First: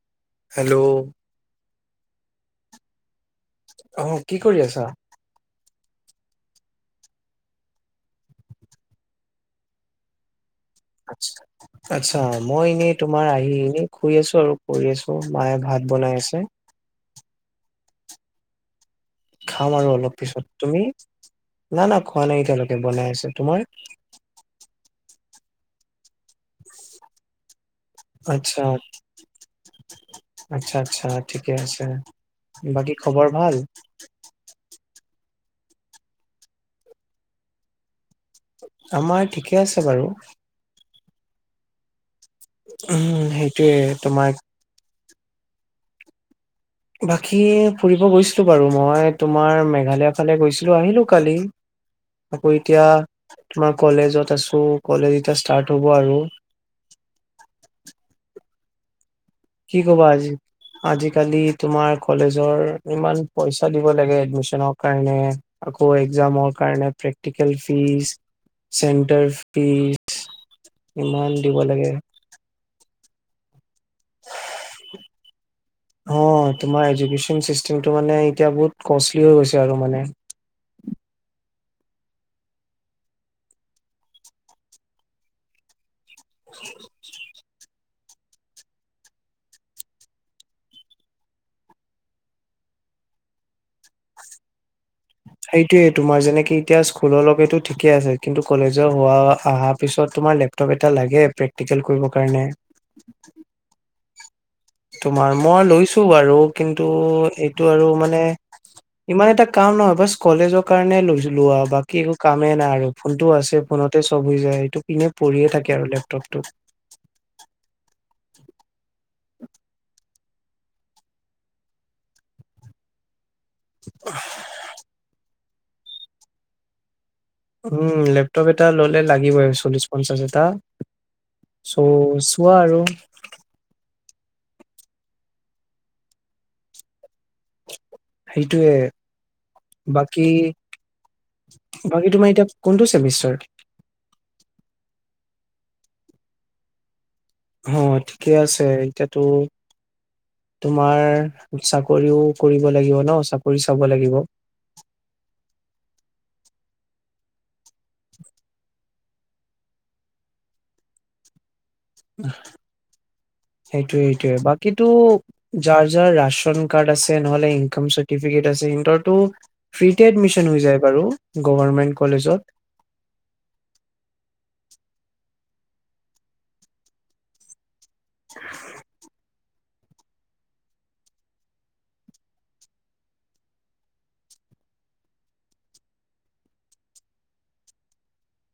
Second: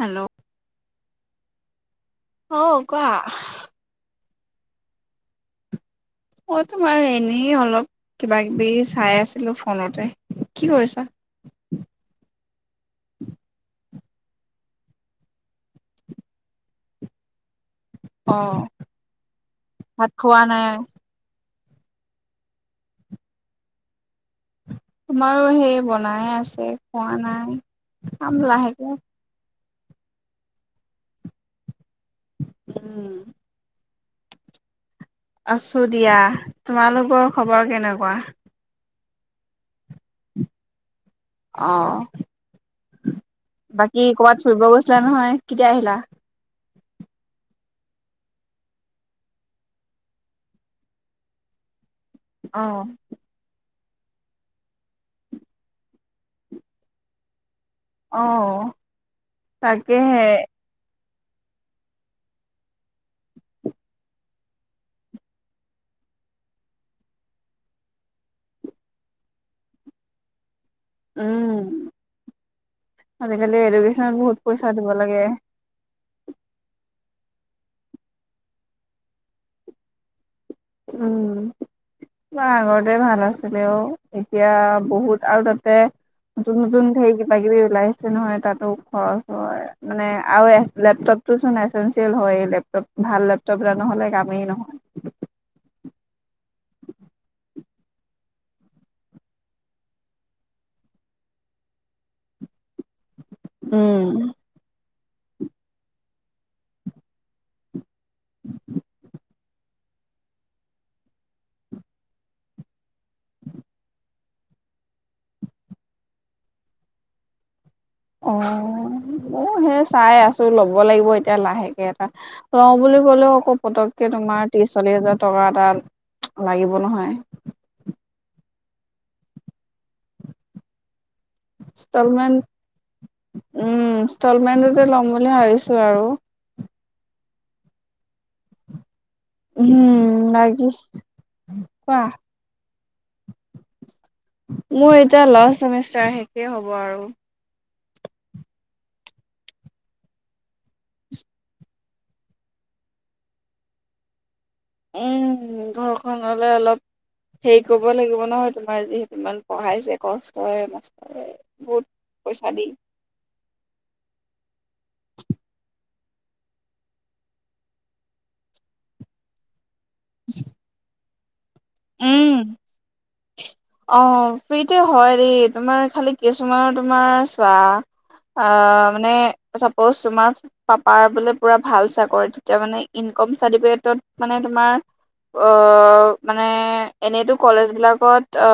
Hello hello অ কোৱা? আহ কি কৰি আছা? মই তোমাৰ এনেই অলপ কিবা কিবি চাই আছিলো ফোনতে। কি কৰিছা? [unintelligible] আচ্ছা মই এনেই তোমাৰ আহি এনে শুই আছো আৰু কৰি আছো মায়ে ভাত বনাই আছে। অ। খাম আৰু ভাত অলপ খোৱা পিছত নাই তুমি না না খোৱা নাই এতিয়ালৈকে বনাই আছে। তোমাৰ? তোমাৰো সেই বনাই আছে খোৱা নাই, খাম আচ্ছা লাহেকে। আচ্ছা আচ্ছা ঠিকে আছে। বাকী উম খবৰ ভাল? আছোঁ দিয়া,। তোমালোকৰ খবৰ কেনেকুৱা? আমাৰ ঠিকে আছে বাৰু। অ উম সেইটোয়ে বাকী তোমাৰ কৰ'বাত ফুৰিব গৈছিলা নহয়, কেতিয়া আহিলা? বাকী ফুৰিব গৈছিলোঁ বাৰু মই তোমাৰ মেঘালয়ৰ ফালে গৈছিলোঁ, আহিলোঁ কালি। আকৌ অ' এতিয়া তোমাৰ কলেজত আছো, কলেজ এতিয়া ষ্টাৰ্ট হব আৰু। অ। কি ক'বা তাকেহে আজি? আজিকালি তোমাৰ কলেজৰ ইমান পইচা দিব লাগে এডমিশ্যন কাৰণে। আকৌ এক্জামৰ কাৰণে, প্ৰেক্টিকেল ফিচ। চেণ্টাৰ ফিচ, ইমান উম দিব লাগে। আজিকালি এডুকেশ্বনত বহুত পইচা দিব লাগে। অ তোমাৰ এডুকেশ্বন চিষ্টেমটো মানে এতিয়া বহুত কষ্টলি হৈ গৈছে আৰু মানে। উম। অ আগতে ভাল আছিলে অ এতিয়া বহুত আৰু তাতে নতুন নতুন ধেৰ কিবা কিবি ওলাই আছে। যে নহয় তাতো খৰচ হয় মানে আৰু এ লেপটপটো চোন এচেনঞ্চিয়েল হয় লেপ টপ ভাল লেপটপ এটা নহ'লে কামেই নহয়। সেইটোয়ে তোমাৰ যেনেকে এতিয়া স্কুলৰ লগেটো ঠিকেই আছে কিন্তু কলেজৰ হোৱা আহা পিছত তোমাৰ লেপ লেপটপ এটা লাগে প্ৰেক্টিকেল কৰিব কাৰণে। উম, তোমাৰ মই লৈছো বাৰু কিন্তু এইটো আৰু মানে ইমান এটা কাম নহয় বাচ কলেজৰ কাৰণে লৈচিলো আ বাকী একো কামেই নাই আৰু ফোনটো আছে ফোনতে চব হৈ যায় এইটো এনে পৰিয়েই থাকে আৰু লেপটপটো। অ', অ', হে চাই আছো। ত' ল'ব লাগিব এতিয়া লাহেকে এটা লওঁ বুলি ক'লেও আকৌ পতককে তোমাৰ ত্ৰিছ, চল্লিছ হাজাৰ টকা এটা লাগিব নহয়। উম, লেপটপ এটা ল'লে লাগিবই চল্লিশ, পঞ্চাছ এটা। চ' ইনষ্টলমেন্ট চোৱা আৰু উম, ইনষ্টলমেন্টতে ল'ম বুলি ভাবিছো আৰু। সেইটোৱে। উম বাকী কোৱা বাকী-বাকী তোমাৰ এতিয়া কোনটো চেমিষ্টাৰ? মোৰ এতিয়া লাষ্ট চেমিষ্টাৰ শেষেই হ'ব আৰু। হ ঠিকে আছে এতিয়াতো তোমাৰ চাকৰিও কৰিব লাগিব ন, চাকৰি চাব লাগিব। উম, ঘৰখনলে অলপ হেৰি কৰিব লাগিব নহয় তোমাৰ যিহেতু ইমান পঢ়াইছে কষ্টৰে মষ্টৰে বহুত পইচা দি সেইটোৱে-সেইটোৱে বাকীতো যাৰ-যাৰ ৰাচন কাৰ্ড আছে নহলে ইনকম চাৰ্টিফিকেট আছে সিহঁতৰটো ফ্ৰীতে এডমিচন হৈ যায় বাৰু গভৰ্ণমেণ্ট কলেজত। অ, ফ্ৰীতে হয় দেই তোমাৰ খালি কিছুমানৰ তোমাৰ চোৱা অ, মানে চাপোজ তোমাৰ পাপাৰ বোলে পুৰা ভাল চাকৰি তেতিয়া মানে ইনকম চাৰটিফিকেটত মানে তোমাৰ অ, মানে এনেতো কলেজ বিলাকত অ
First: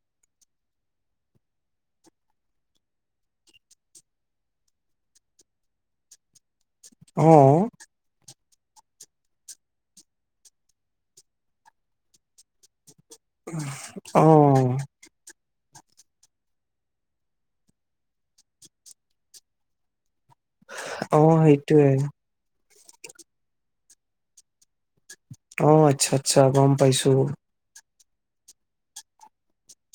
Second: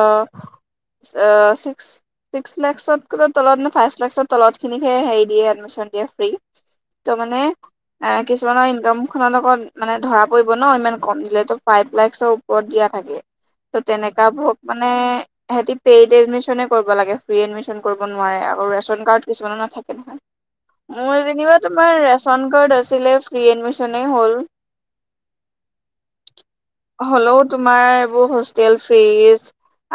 অ, চিক্স ছিক্স লেকচৰ [unintelligible] তলত নে ফাইভ লেকচৰ তলতখিনিকে হেৰি দিয়ে এডমিচন দিয়ে ফ্ৰী। ত' অ মানে এ কিছুমানৰ ইনকাম খনৰ লগত মানে ধৰা পৰিব ন' ইমান কম দিলে ফাইভ লেকচৰ ওপৰত দিয়া থাকে ত' অ তেনেকাবোৰক মানে সেহঁতি পেইড এডমিচনেই কৰিব লাগে ফ্ৰী এডমিচন কৰিব নোৱাৰে আৰু ৰেচন কাৰ্ড কিছুমানৰ নাথাকে নহয়। অ মোৰ যেনিবা সেইটোয়ে তোমাৰ ৰেচন কাৰ্ড আছিলে ফ্ৰী এডমিচনে হ'ল। অ, আচ্ছা-আচ্ছা গম পাইছো। হ'লেও তোমাৰ এইবোৰ হোষ্টেল ফিছ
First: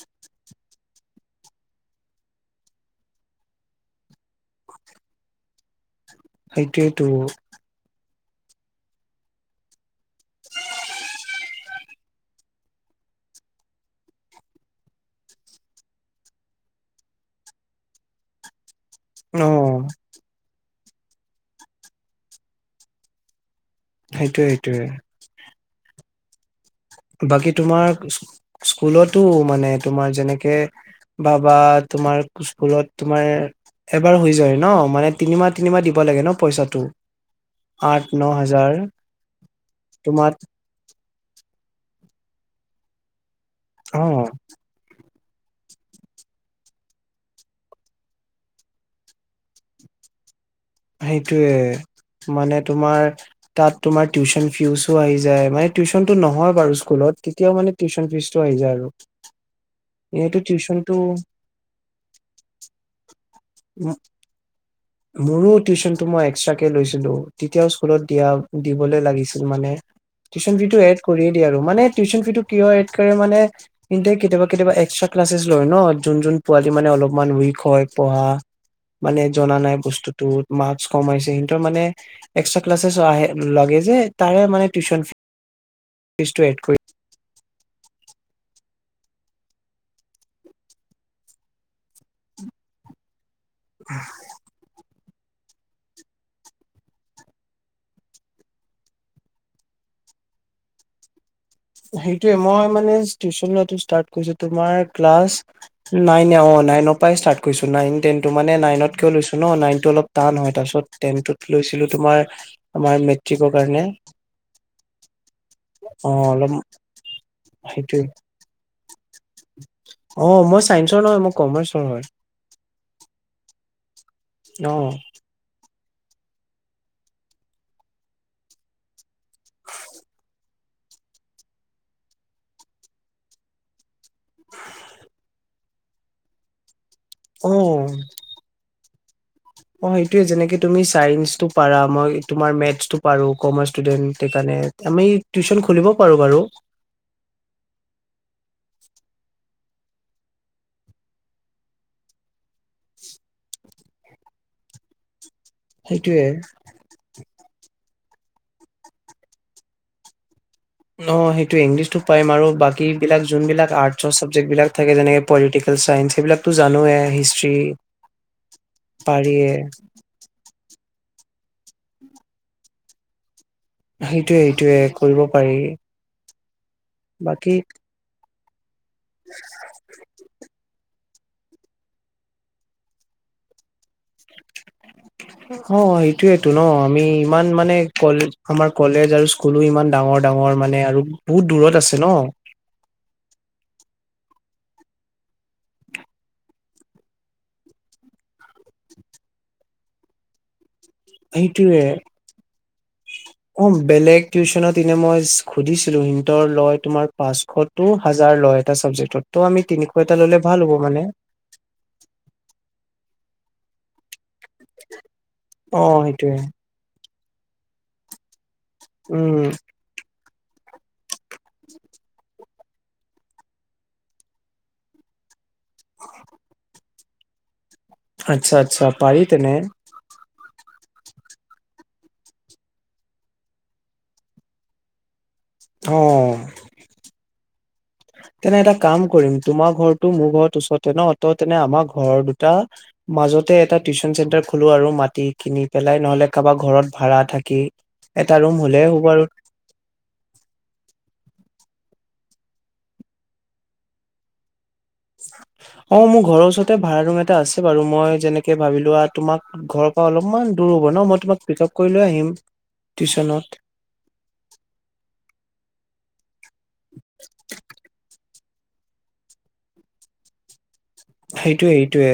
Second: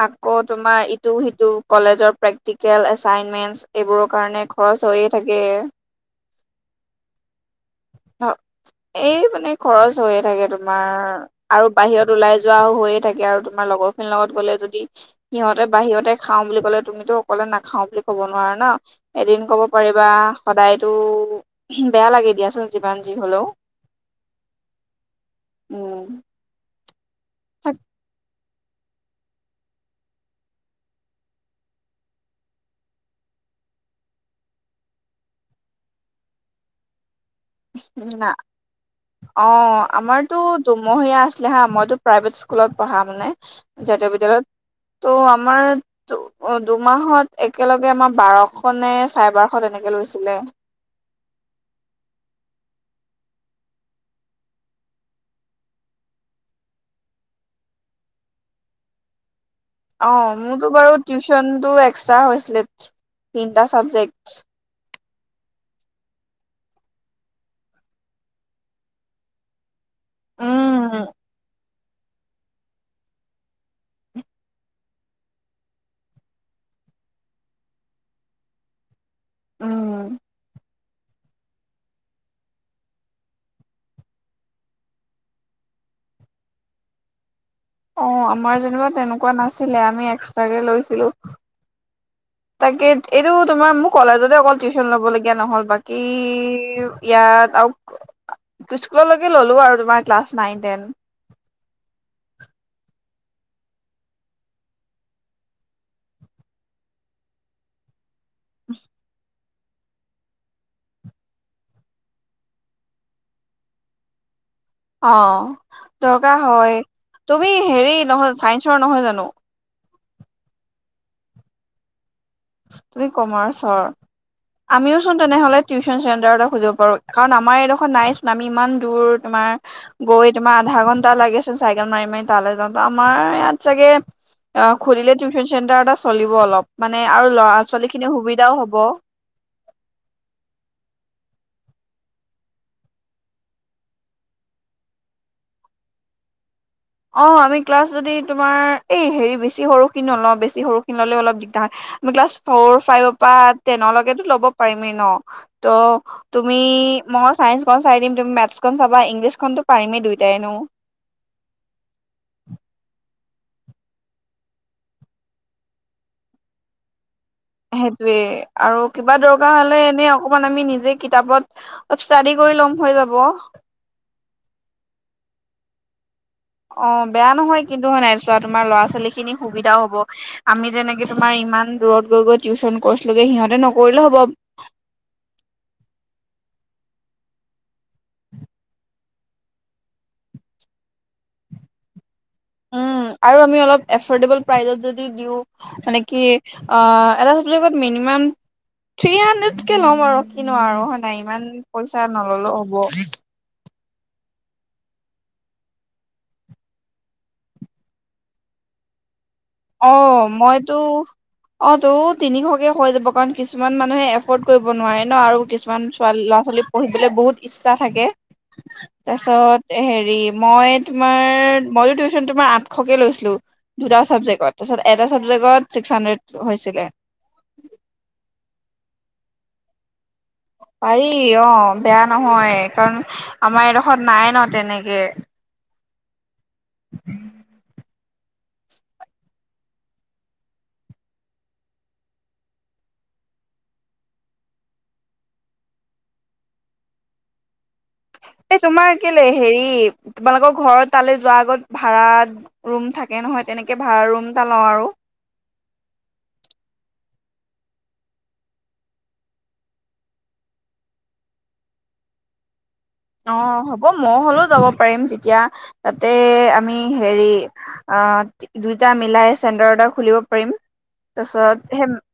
আকৌ তোমাৰ ইটো সিটো কলেজৰ প্ৰেক্টিকেল এচাইনমেন্টচ এইবোৰৰ কাৰণে খৰচ হৈয়ে থাকে। এইটোৱেইতো। [unintelligible] এই মানে খৰচ হৈয়ে থাকে তোমাৰ আৰু বাহিৰত ওলাই যোৱাও হৈয়ে থাকে আৰু তোমাৰ লগৰ খিনিৰ লগত গ'লে যদি সিহঁতে বাহিৰতে খাওঁ বুলি ক'লে তুমিতো অকলে নাখাও বুলি কব নোৱাৰা না এদিন অ ক'ব পাৰিবা সদায়তো বেয়া লাগে দিয়াচোন যিমান যি হলেওঁ। সেইটোয়ে সেইটোয়ে। উম বাকী থাক তোমাৰ স্কুলতো মানে তোমাৰ যেনেকে বাবা তোমাৰ কোচফুলত তোমাৰ এবাৰ হৈ যায় ন মানে তিনিমাহ তিনিমাহ দিব লাগে ন পইচাটো। আঠ ন না হাজাৰ অ তোমাৰ আমাৰতো দুই মহীয়া আছিলে হা মইতো প্ৰাইভেট স্কুলত পঢ়া মানে জাতীয় অ বিদ্য়ালয়ত ত আমাৰ দুমাহত একেলগে আমাৰ বাৰশ নে চাৰে বাৰশ তেনেকে লৈছিলে। সেইটোয়ে মানে তোমাৰ। তাত তোমাৰ টিউশচন ফিজো আহি যায় মানে টিউচনটো নহয় বাৰু স্কুলত কেতিয়াও মানে টিউশচন ফিজটো আহি যায় আৰু অ এনেতো মোৰতো টিউচনটো বাৰু টিউচনতটো এক্সটা হৈছিলে তিনটা চাবজেক্ট। মোৰো টিউচনটো মই এক্সটাকে লৈছিলো তেতিয়াও স্কুলত দিয়া দিবলৈ লাগিছিল মানে। টিউচন ফি টো এড উম কৰিয়ে দিয় আৰু মানে টিউশচন ফি টো কিয় এড কৰে মানে কিন্তু কেতিয়াবা কেতিয়াবা এক্সট্ৰা ক্লাচছ লয় ন যোন যোন পোৱালি মানে অলপমান উইক হয় পঢ়া। মানে জনা নাই উম বস্তুটো তোমাক। কম আহিছে মানে এক্সট্ৰা ক্লাছেছ আহে লাগে যে তাৰে মানে টিউশন। ফিছটো এড কৰি। অ আমাৰ যেনিবা তেনেকুৱা নাছিলে আমি এক্সট্ৰাকে লৈছিলো। তাকে এইটো তোমাৰ মোক কলেজতে অকল। টিউচন ল'বলগীয়া নহ'ল বাকী ইয়াত আৰু। স্কুললৈকে ল'লোঁ আৰু তোমাৰ ক্লাছ নাইন টেন। সেইটোয়ে মই মানে টিউচন লোৱাটো ষ্টাৰ্ট কৰিছো তোমাৰ ক্লাছ। নাইন অ নাইন অ নাইন অৰ পৰা ইচতাদ কৰিছো নাইন টেনটো মানে নাইনত ক লৈছো। ন নাইনতো অলপ টান হয় তাৰপিছত টেনত লৈছিলো তোমাৰ। আমাৰ মেট্ৰিকৰ কাৰণে। অ অ দৰকাৰ অলপ হয় তুমি হেৰি সেইটোয়ে নহয় চাইন্সৰ নহয় জানো? অ মই চাইন্সৰ নহয় মই কমাৰ্চৰ হয়। তুমি কমাৰ্চৰ অ আমিও চোন। তেনেহ'লে টিউচন চেণ্টাৰ এটা খুুলিব পাৰো। কাৰণ আমাৰ এইডোখৰ নাই আমি ইমান দূৰ তোমাৰ। গৈ তোমাৰ আধা ঘণ্টা লাগেচোন চাইকেল মাৰি মাৰি তালৈ যাওঁতে আমাৰ ইয়াত চাগে। অ খুলিলে টিউচন চেণ্টাৰ এটা চলিব অলপ। মানে আৰু অ ল'ৰা ছোৱালী খিনিৰ সুবিধাও হব। অ সেইটোয়ে যেনেকে তুমি চাইন্সটো পাৰা মই তোমাৰ মেথছটো পাৰো কমাৰ্চ ষ্টুডেন্ট সেইকাৰণে। আমি টিউচন খুলিব পাৰো বাৰু। অ আমি ক্লাছ যদি তোমাৰ এই হেৰি বেছি সৰুখিনি নলওঁ বেছি সৰু খিনি ললে অলপ দিগদাৰ হয়। আমি ক্লাছ ফৰ ফাইভৰ পৰা টেনৰলৈকেতো ল'ব পাৰিমেই ন। তো সেইটোয়ে তুমি ম। চাইন্সখন চাই দিম তুমি মেথছখন চাবা ইংলিছখনতো পাৰিমেই দুইটাইনো। অ' সেইটো ইংলিছতো পাৰিম আৰু বাকী বিলাক যোনবিলাক আৰ্টচৰ চাবজেক্ট বিলাক থাকে যেনেকে। পলিটিকেল চায়ন্স সেইবিলাকতো জানোৱে। হিষ্ট্ৰী সেইটোয়ে আৰু কিবা পাৰিয়ে দৰকাৰ হলে এনেই। অকমান আমি নিজে কিতাপত ষ্টাডি কৰি ল'ম হৈ যাব। সেইটোয়ে সেইটোয়ে কৰিব পাৰি। অ 'বেয়া বাকী নহয় কিন্তু মানে নাই চোৱা তোমাৰ ল'ৰা ছোৱালী খিনি সুবিধাও হব আমি যেনেকে। তোমাৰ ইমান দূৰত গৈ গৈ টিউশ্যন কৈছোঁলোকে। সিহঁতে নকৰিলে হ'ব। অ সেইটোৱেটো ন। আমি ইমান মানে কল আমাৰ কলেজ আৰু স্ক স্কুলো ইমান ডাঙৰ ডাঙৰ মানে আৰু বহুত দূৰত আছে ন? উম আৰু আমি অলপ এফৰ্ডেবল প্ৰাইচত যদি দিওঁ। মানে কি অ এটা চাবজেক্টত মিনিমাম থ্ৰী হাণ্ড্ৰেডকে ল'ম আৰু কিনো আৰু হয় নাই ইমান সেইটোয়ে পইচা নললেও হ'ব। অ বেলেগ টিউচনত এনে মই সুধিছিলো। সিহঁতৰ লয় তোমাৰ পাঁচশ টো হাজাৰ লয় এটা চাবজেক্টত। ত' আমি অ তিনিশ এটা ললে ভাল হ'ব মইতো মানে। অ তো তিনিশকে হৈ যাব কাৰণ কিছুমান মানুহে এফ কৰিব নোৱাৰে ন আৰু অ কিছুমান ছোৱালী সেইটোয়ে ল'ৰা ছোৱালী পঢ়িবলে বহুত ইচ্ছা থাকে। উম তাছত। হেৰি মই তোমাৰ মইতো টিউশচন তোমাৰ আঠশকে লৈছিলো, দুটা ছাবজেক্ট। তাছত এটা চাবজেক্টত ছিক্স হান্দ্ৰেদ হৈছিলে। আচ্ছা আচ্ছা, পাৰি তেনে? পাৰি অ বেয়া নহয় কাৰণ আমাৰ এডোখৰত নাই ন তেনেকে। অঁ। [inaudible] তেনে এটা কাম কৰিম। তোমাৰ ঘৰটো মোৰ ঘৰত ওচৰতে ন। ত' তেনে আমাৰ ঘৰৰ দুটা মাজতে এটা টিউচন চেন্টাৰ খোলো আৰু মাটি কিনি পেলাই, নহলে কাবা ঘৰত ভাড়া থাকি। এটা ৰুম এ হলে তোমাৰ হ'ব আৰু কেলে হেৰি তোমালোকৰ ঘৰত তালে যোৱা আগত ভাড়া ৰুম থাকে নহয়, তেনেকে ভাড়া ৰুম এটা লওঁ আৰু। অ মোৰ ঘৰৰ ওচৰতে ভাড়া ৰুম এটা আছে বাৰু। মই যেনেকে ভাবিলোৱা তোমাক ঘৰ পা অলপমান দূৰ হ'ব ন। মই তোমাক পিক আপ কৰি লৈ আহিম টিউচনত। অ মও হ'লেও যাব পাৰিম তেতিয়া, তাতে আমি হেৰি আহ দুইটা মিলাই চেণ্টাৰ এটা খুলিব পাৰিম। তাৰপিছত সেইটোয়ে সে সেইটোয়ে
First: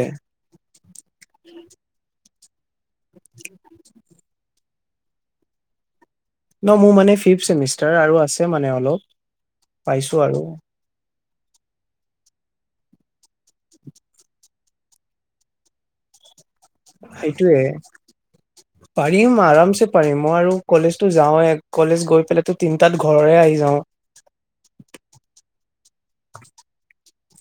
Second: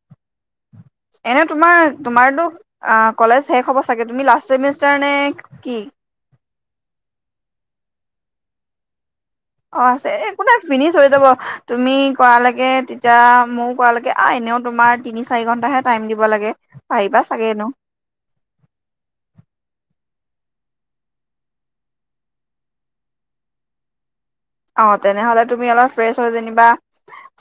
এনে তোমাৰ তোমাৰতো অ কলেজ শেষ হ'ব চাগে? তুমি লাষ্ট চেমিষ্টাৰ নে কি? ন মোৰ মানে ফিফ চেমিষ্টাৰ আৰু আছে মানে অলপ। অ আছে, পাইছো এ আৰু একোনাই। ফিনিছ হয় যাব। তুমি কৰালেকে তেতিয়া মোৰ কৰা লকে আ এনেও তোমাৰ তিনি চাৰি ঘন্টাহে টাইম দিব লাগে। পাৰিবা চাগে সেইটোৱে। এনেও পাৰিম আৰামছে পাৰিম। মই আৰু কলেজতো যাওঁৱে। কলেজ গৈ পেলাইটো তিনটাত ঘৰৰে আহি যাও। অ, তেনেহলে তুমি অলপ ফ্ৰেছ হ যেনিবা।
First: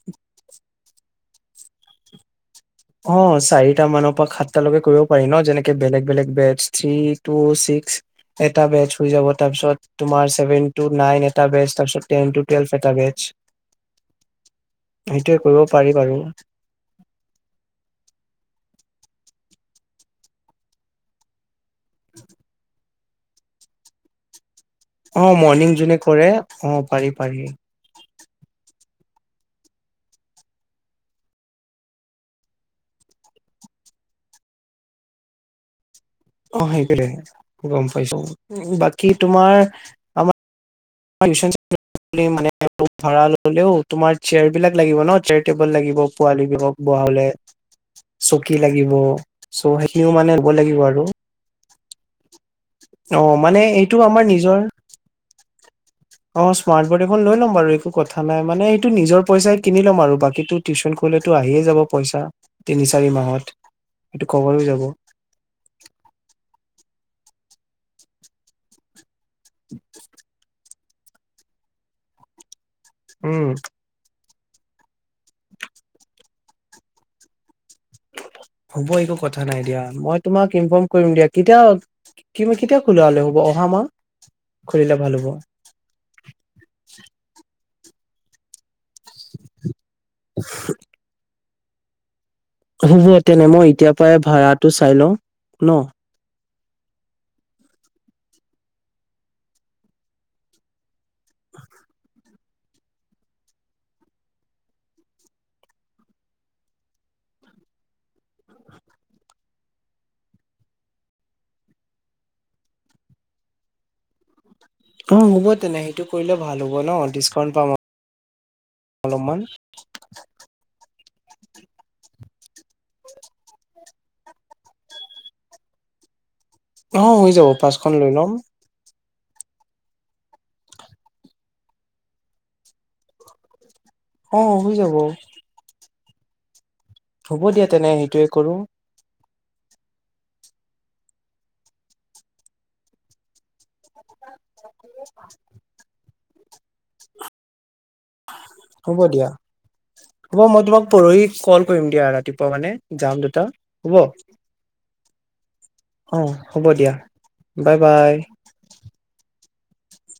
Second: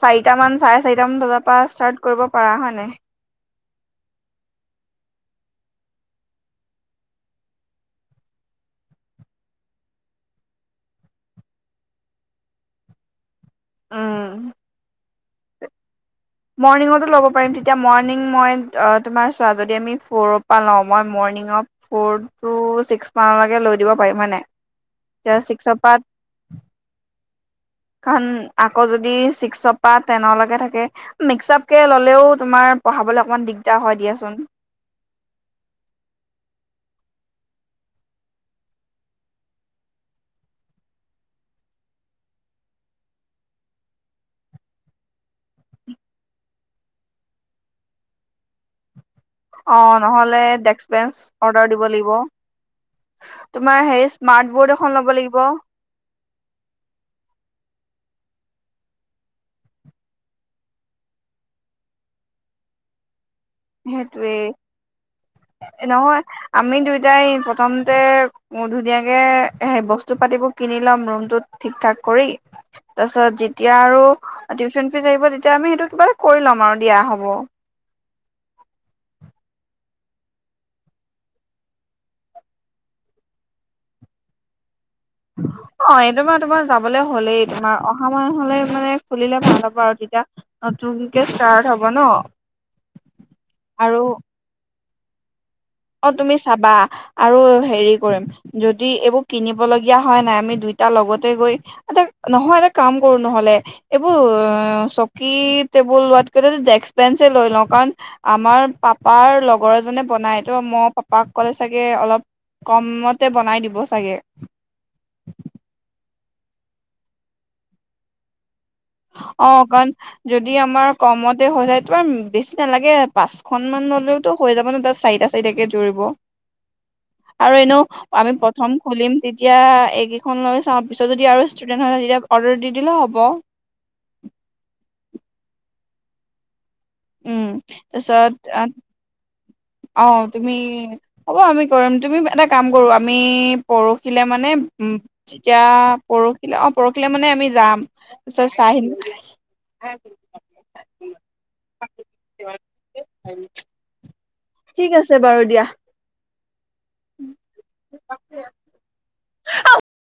চাৰিটা মান চাৰে চাৰিটা মান বজা পা স্তাৰ্ত কৰিব পাৰা। হয় নাই? অ, চাৰিটা মান পা সাতটালৈকে কৰিব পাৰি ন, যেনেকে বেলেগ বেলেগ বেটচ থ্ৰি, টু, ছিক্স। এটা বেচ হৈ যাব তা পিছত। তোমাৰ ছেভেন টু নাইন এটা বেচ। তাপিছত টেন টু টোৱেলভ এটা বেচ। উম। সেইটোৱে কৰিব পাৰি বাৰু। মৰ্ণিঙতো ল'ব পাৰিম। তেতিয়া মৰ্ণিং মই অ তোমাৰ চোৱা যদি আমি ফ'ৰ পা লওঁ। মই মৰ্ণিঙত ফ'ৰ টু ছিক্স মানলৈকে লৈ দিব পাৰিম মানে। অ মৰ্ণিং যোনে কৰে, অ পাৰি পাৰি। কাণ আকৌ যদি ছিক্স পা টেনলৈকে থাকে। মিক্সআপকে ল'লেও তোমাৰ পঢ়াবলে অকমান দিগদাৰ হয় দিয়াচোন। অ সেইটোৱে গম পাইছো। বাকী তোমাৰ, আমাৰ [inaudible] [unintelligible] [unintelligible] মানে ভাড়া ললেও তোমাৰ চেয়াৰ বিলাক লাগিব ন চেয়াৰ টেবল লাগিব পোৱালি বোৰক। বহালে, চকী লাগিব। অ সেইখিনিও মানে নহ'লে ল'ব লাগিব ডেক্ক আৰু বেঞ্চ অৰ্ডাৰ দিব লাগিব। অ মানে তোমাৰ এইটো সেই আমাৰ স্মাৰ্ট নিজৰ বৰ্ড এখন ল'ব লাগিব। অ স্মাৰ্ট বৰ্ড এখন লৈ ল'ম বাৰু একো কথা নাই। মানে এইটো নিজৰ পইচাই কিনি ল'ম আৰু বাকী টো, টিউচন কৰিলেতো আহিয়ে যাব পইচা, তিনি চাৰি মাহত। সেইটো সেইটোৱেই, কভাৰ হৈ যাব নহয় আমি দুয়টাই প্ৰথমতে, মোৰ ধুনীয়াকে সেই বস্তু পাতিবোৰ কিনি লম ৰুমটোত ঠিক ঠাক কৰি, তাৰপিছত উম যেতিয়া আৰু টিউচন ফিজ আহিব তেতিয়া আমি সেইটো কিবা এটা কৰি ল'ম আৰু দিয়া হ'ব। হ'ব একো কথা নাই দিয়া। মই তোমাক ইনফৰ্ম কৰিম দিয়া, কেতিয়া কি কেতিয়া খোলা হলে হ'ব, অহা মাহ খুলিলে ভাল হ'ব। অ এইটোমাহ তোমাৰ যাবলৈ হলেই, তোমাৰ অহা মাহ হলে মানে খুলিলে ভাল হব আৰু। তেতিয়া নতুনকে ষ্টাৰ্ট হব ন। হ'ব তেনে মই এতিয়াৰ আৰু পৰাই ভাড়াটো চাই লওঁ ন। অ তুমি চাবা আৰু হেৰি কৰিম। যদি এইবোৰ কিনিব লগীয়া হয় নাই আমি দুইটাৰ লগতে গৈ, আচ্ছা, নহয় এটা কাম কৰো নহলে। এইবোৰ চকী টেবুল লোৱাতকৈ ডে্ক বেঞ্চে লৈ লওঁ। কাৰণ, আমাৰ পাপাৰ লগৰ এজনে বনাই, ত মই পাপাক ক'লে চাগে, অলপ কমতে বনাই দিব চাগে। অ হ'ব তেনে সেইটো কৰিলে ভাল হ'ব ন ডিচকাউণ্ট পাম। অলপমান অ কাৰণ, যদি আমাৰ কমতে হৈ যায়। তোমাৰ বেছি নালাগে পাঁচখনন মান ললেওতো হৈ যাব ন চাৰিটা, চাৰিতাকে জুৰিব অ হৈ যাব আৰু এনেও পাঁচখন লৈ ল'ম আমি, প্ৰথম খুলিম তেতিয়া, এইকেইখন লৈ চাওঁ পিছত যদি আৰু ষ্টুডেণ্ট হয়, তেতিয়া অৰ্ডাৰ দি দিলেও হ'ব। অ হৈ যাব। হ'ব উম দিয়া তেনে সেইটোৱে তাৰপিছত কৰো। অ তুমি হ'ব আমি কৰিম, তুমি এটা কাম কৰো আমি পৰহিলে মানে, যেতিয়া পৰহিলে অ পৰহিলৈ মানে আমি যাম। তাৰপিছত চাই আহিম হ'ব দিয়া হ'ব মই তোমাক পৰহি কল কৰিম দিয়া, ৰাতিপুৱা মানে যাম দুটা হ'ব। ঠিক আছে বাৰু দিয়া। অঁ হ'ব দিয়া, বাই বাই।